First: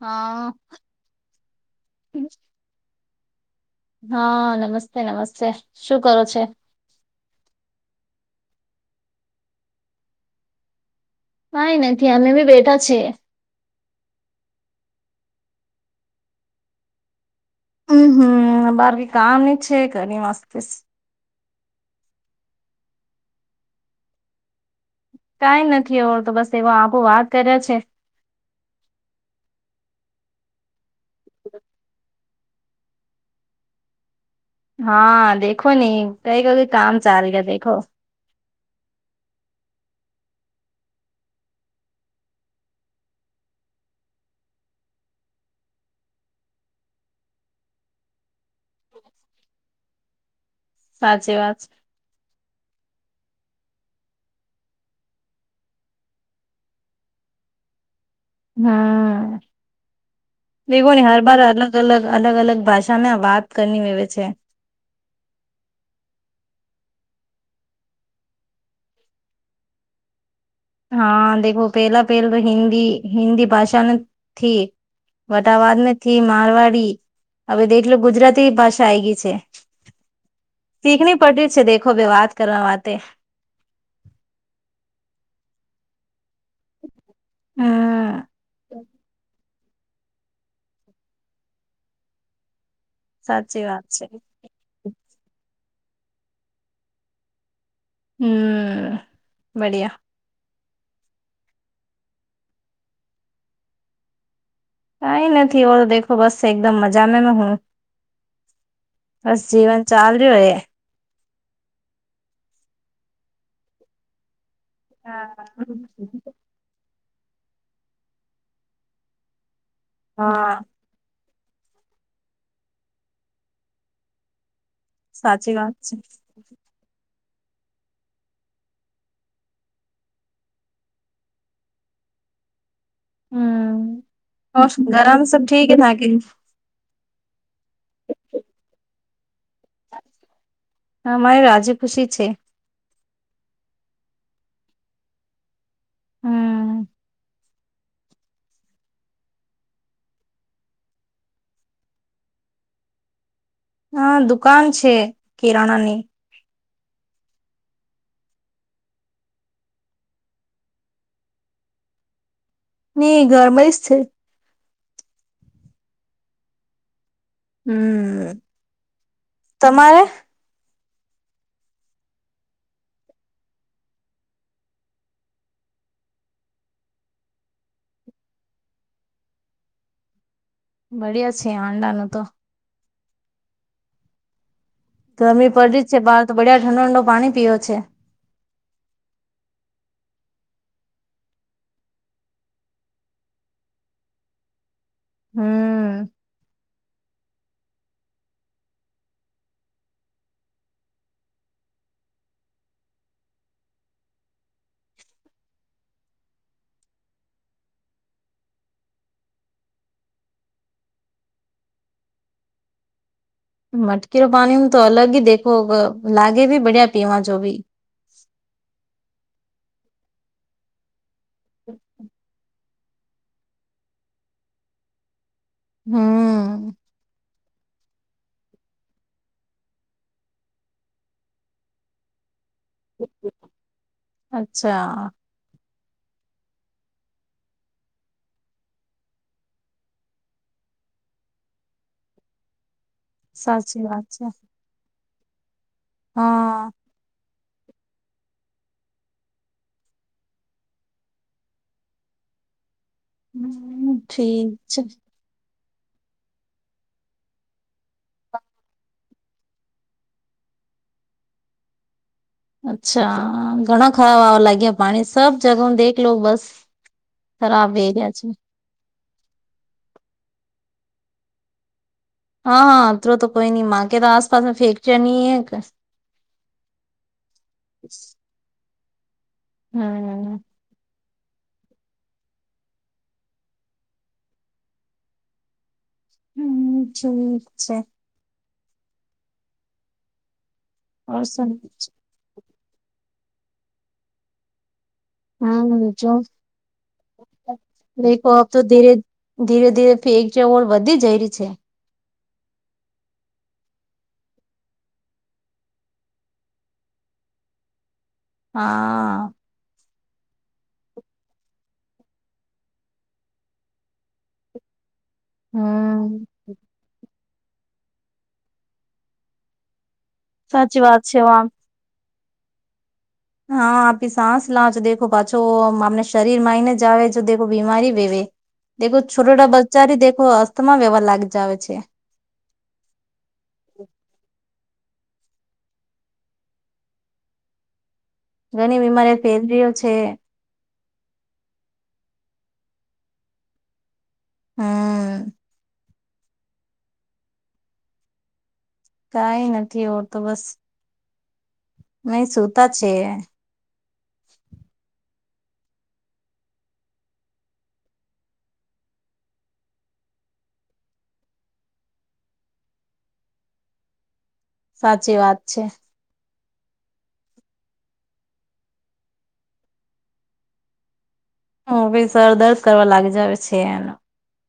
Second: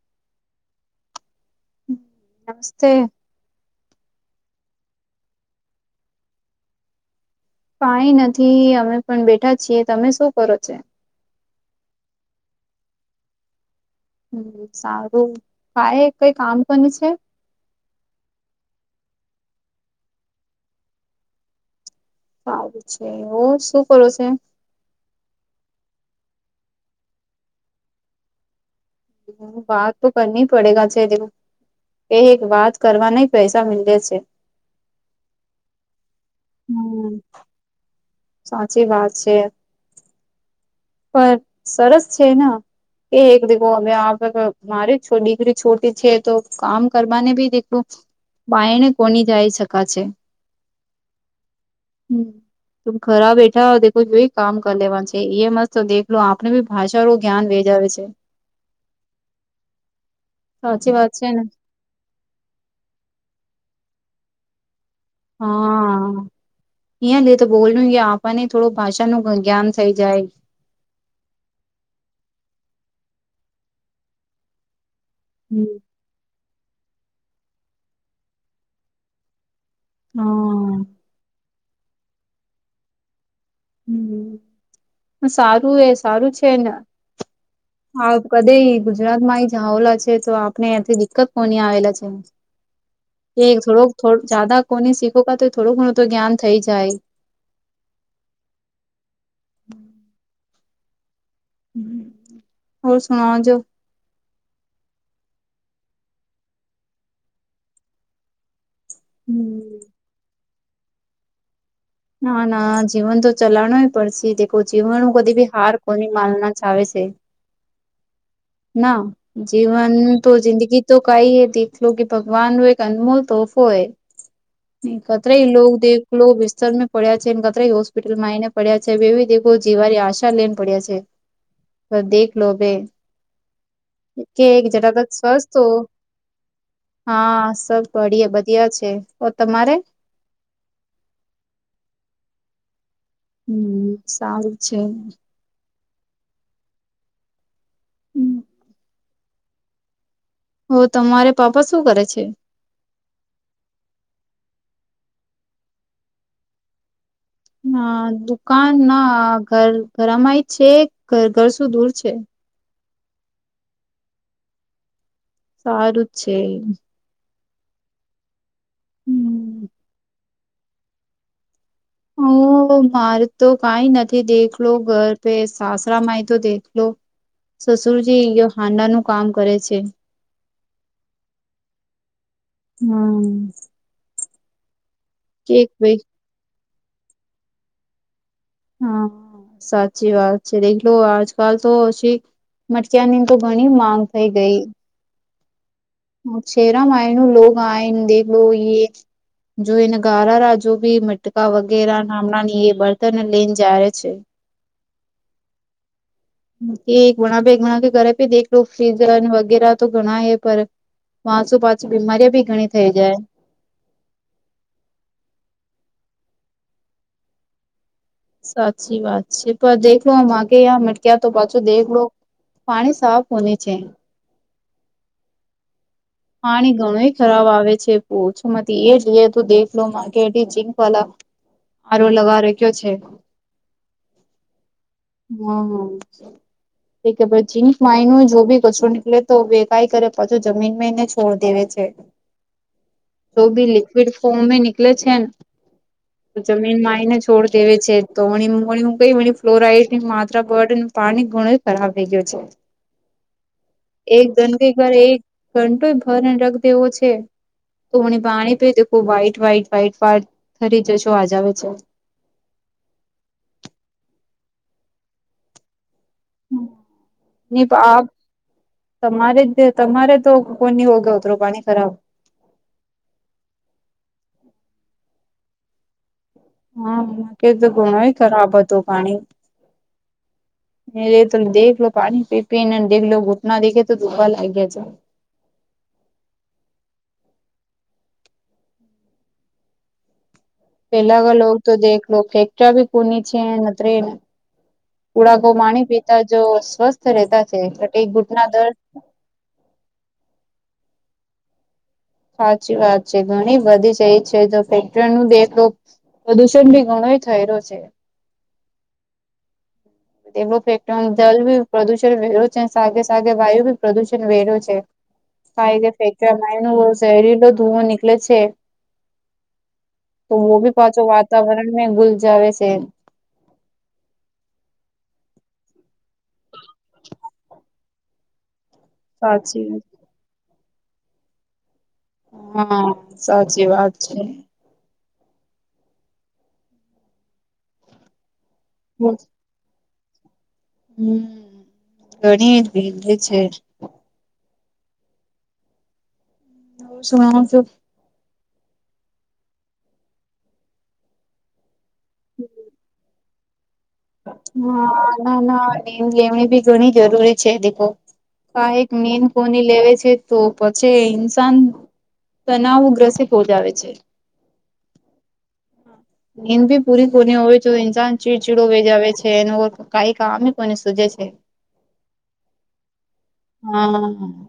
અ નમસ્તે હા નમસ્તે નમસ્તે શું કરો છે કઈ નથી અમે પણ બેઠા છીએ તમે શું કરો છો કઈ નથી અમે બી બેઠા છીએ હમ્મ સારું કાય કઈ કામ પણ છે હમ્મ હમ્મ અબારકી કામ ની છે ઘણી વાસ્તીસ સારું છે ઓ શું કરો છ કઈ નથી એવ તો બસ એવ આપો વાત કર્યા છે વાત તો કરની પડેગ છેરી એ એક વાત કરવા ન પૈસા મી છે હા દેખો નને કઈ કઈઈ કામ હમ ચાાલ ગયા દેખો સાચી વાત છે પણ સરસ છે ને એ એક દખો હવે આપ મારી ડિગ્રી છોટી છે તો કામ કરવાને ભી દેખો બાાયને કોની જાય શકા છે સાચી વાત હમ ત ખરા બેઠા દેખો જોઈ કામ કરી લેવા છે એ મસ્ તો દેખલો આપણે બી ભાષાળું જ્ઞાન વેજાવે છે હા બેગો સાચી વાત હર છે બાર ને હલા અલગ અલગ અલગ અલગ ભાષામાં વાત કરની આવેવે છે હા અહીં લે તો બોલ આપવાને થોડું ભાષા ન જ્ઞાન થઈ જાય હા દખો પહેલા પહેલા તો હિન્દી હિન્દી ભાષાને થી હમ્મ વટાવાદ થી મારવાડી હવે દેખલો ગુજરાતી ભાષા આ ગઈ છે હા શીખણી પડ છે દેખો ભ વાત કરવા વાતે હમ સારું એ સારું છે ને હા હા કદ ગુજરાત માં જાહલા છે તો આપને એ્યાંથી દિક્કત કોની આવેલા છે એ સાચી વાત થોડુંક છે જદા કોને શીખ ક તો થોડુંક ઘણું તો જ્ઞાન થઈ જાય હમ બડિયા હોર સુણ જો કઈ નથી ઓ દેખો બસ એકદમ મજા મે મે હું બસ હમ્મ જીવન ચાલ રહ્યું હોય ના ના જીવન તો ચલાણય પડશે દ જીવનું કદી બી હાર કોને માલના ચ આવે છે ના જીવન તો હા જિંદગી તો કઈ એ દેખલો લો કે ભગવાન વો એક અનમોલ તોહફો હૈ ન ખતરા સાચી લો વાત દ છે લો બિસ્તર પડ્યા છેને કત હોસ્પિટલ માં આવીને પડ્યા છે એવધ જીવાની આશા લઈને પડ્યા છે દેખ લો બેે હમમ ગરમ સબ સ્વસ્થ હો ઠીક હ થાકી હા સબ બય બધિયા છે તો તમારે અમારે રાજી ખુશી છે હમ સારું છે હમ હમ હો તમારે પાપા શું કરે છે હા દુકાન છે કિરાણા ની હ દુકાન ના ઘર ઘરામાંય છે ઘ ઘર સુું દૂર છે ઈ ગરમય જ છે સારું જ છે હમ હમ. તમારે હ મારે તો કઈ નથી દેખલો ઘરપે સાસરામાંય તો દેખલો સસુરજી યે હાંડા નું કામ કરે છે. બઢિયા છે આંડાનું તો હમ ગરમી કેક પડી ભાઈ છે બહાર તો બડિયા ઠંડો ઠંડો પાણી પીયો છે. હા સાચી વાત છે એતો આજકાલતો ઓછી મરચાની તો ઘણી માંગ થઈ ગઈ. હમ શેરા માયનુ [unintelligible] દેખલો એ જોઈને ગારા રાજોબી મટકા વગેરે ના [unintelligible] બળતન લઈને જાય છે. એક વણા ભ એકણા કે ઘરે દેખડખ સીઝન વગેરે તો ઘણા એ પણ વાસુ પાછું બીમારી બી ઘણી થઈ જાય. મટકીનો પાણી તો અલગ હીદેખો લાગે ભી બઢિયા પીવા જો ભી સાચી વાત છે પ દેખો આગે યા મટક્યા તો પાછો દેખ લો પાણી સાફ હોને છે. હમ પાણી ઘણુંય ખરાબ આવે છે ઓછુંમાંથી એ જઈએ તો દેખલો માકેટ જિંકવાલા હારો લગાર કયો છે. અચ્છા હ હ એકે પછી કાઇનો એન જોભી કચરો નીકળે તો વે કઈ કરે પાછું જમીન એને છોડ દેવે છે. તો બી સાચી વાત લિક્વિડ છે ફોર્મ નીકળે છે ને હા જમીનમાં એનેજ છોડ દેવે છે તો [unintelligible] ફ્લોરાઈડ માત્રા [unintelligible] પાણી ધણો ખરાબ થઈ ગયો છે. હમ એક ઠીક ઘંટી છે ઘરે એક ઘંટો ભરને રખદેવો છે. તોણી પાણી પીતો ખૂબ વાઇટ વાઇટ વાાઈટ વાટ થરી જશો આજ આવે છે. ચ્છા ઘણા ખરાબ આવા લાગ્યા પાણી સબ જગહ દેખ લો બસ ની ખરાબ પ આપ એરિયા છે તમારે જ તમારે તો કોની ઓગાવતરો પાણી ખરાબ હાં અતરો તો કોઈ નઈ માકે તો આસપાસ ફેકચર નહી. હા કે તો ઘણોય ખરાબ હતો પાણી હમ એ તો દેખલો પાણી પી પીને ઘુટના દેખેતો ધુખા લાગ્યા છે હમ ઠીક છે. ઓર પેલા વાલ સબ તો દેખલો કે કભી કોની છેત્ર ને ઉડાકો માણી પીતા જો સ્વસ્થ રહેતા છે એ દેખો ઘૂટના અબ તો દર્દ ધીરે ધીરે ધીરે ફેક જવર વધી જઈ રહી છે. હાચી વાત છે ઘણી બધી છે એ છે તો ફેક્ટરી ન દે પ્રદૂષણભી ઘણો થય રહ્યો છે. હા એવો ફેકટરી જલ ભી પ્રદુષણ વેરો છે સાગે સાગે વાયુ ભી પ્રદુષણ વેર્યુ છે. હમ્મ. [unintelligible] શહેરીલો ધુઓ નીકળે છે. તો વોભી સાચી પાચો વાત છે આમ. વાતાવરણ ને ગુલજાવે છે. હા આપી સાસ લાછ દેખો પાછો આપને શરીર માઈને જ આવે જો દેખો બીમારી બેવે દેખો છોરોડા સાચી વાત. બચ્ચારી દેખો અસ્તમા વ્યહ લાગ જાવે છે. હા સાચી વાત છે. ઘણી બીમારી [unintelligible] છે. હમ ઘણી ભીંધી છે હાં સુ [unintelligible] કાઈ નથી હોતું બસ નહી સુતા છે એ હા ના ના લેવણી બી ઘણી જરૂરી છે દેખો કહેક મેન કોની લેવે છે તો પછી ઇન્સાન તનાવો ગ્રસી પોહોજાવે છે સાચી વાત છે નીન બી પૂરી કોની હોય તો ઇન્સાન ચીડચીડો વેજાવે છે એ કઈ કામ કોને સુજે છે હ ભાઈ સર દર્દ કરવા લાગી જાવ છે એનો હમ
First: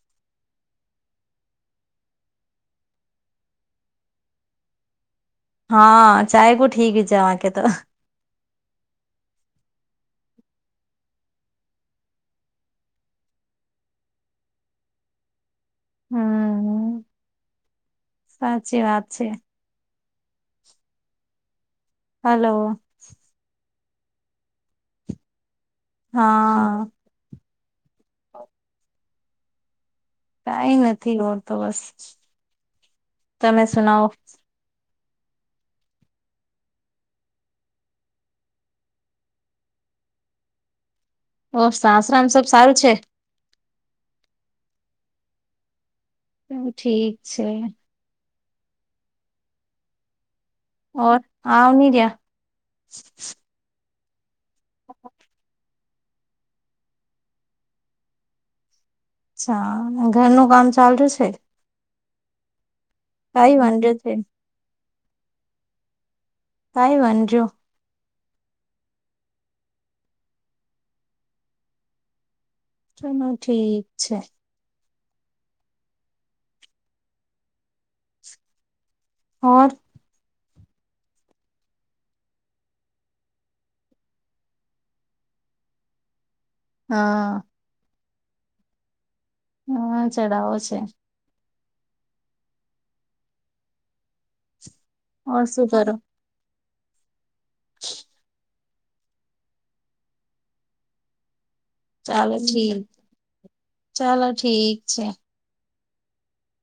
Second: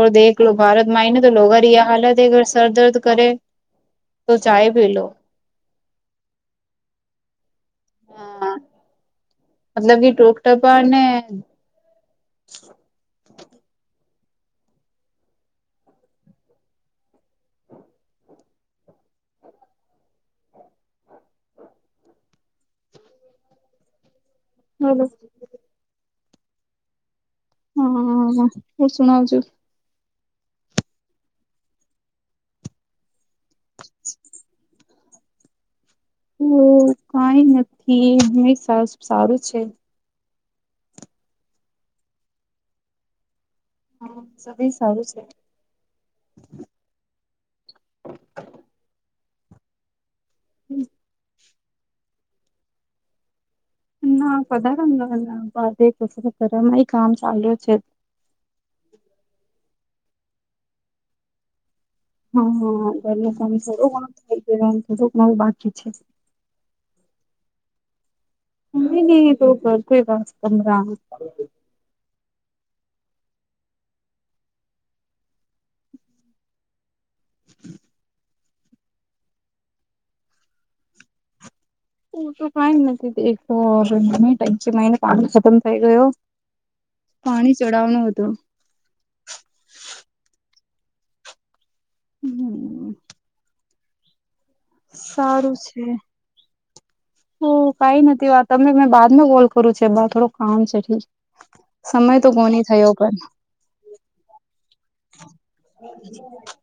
ઓ દેખ લો ભારતમાંઇને તો લો અરે હાલત હ અ સર દર્દ કરે તો જાય ભલો હા ચહે ક ઠી હ છે આ કે તો હા મતલબ કે ટોક ટપા ને હમ સાચી વાત છે હલો હા બ હા હા હ હું શણવ છું કઈ નથી હો તો બસ તમે સુનાવો ઓ કઈ નથી એ હમેશા સારું છે ઓ સાસરાામ સ સારું છે હા સ સારું છે તો ઠીક છે ઓર હા ન રહ ના કધા રંગ બધે કસ કર મા કામ ચાલુ છે અ્છા ઘરનું કામ ચાલુ છે હા હા ઘરને કઈ વાંધો છે કામ કરો કરો બાકી છે કઈ વાનજો ન તો કરગ દસ પંદ ચાલો ઠીક છે [inaudible] હોર [unintelligible] હ તો કઈ નથી એકચ મહિને કામ ખતમ થઈ ગયો હા પાણી ચડાવનું હત હા ચડાવો છે હમ ઓર સારું શું છે કરો હ કઈ નથી વા તમે મેં બાદમાં કોલ કરું છે થોડું કામ છે ઠીક સમય તો ચાલો કોની ઠીક થયો પણ ચાલો ઠીક છે [inaudible]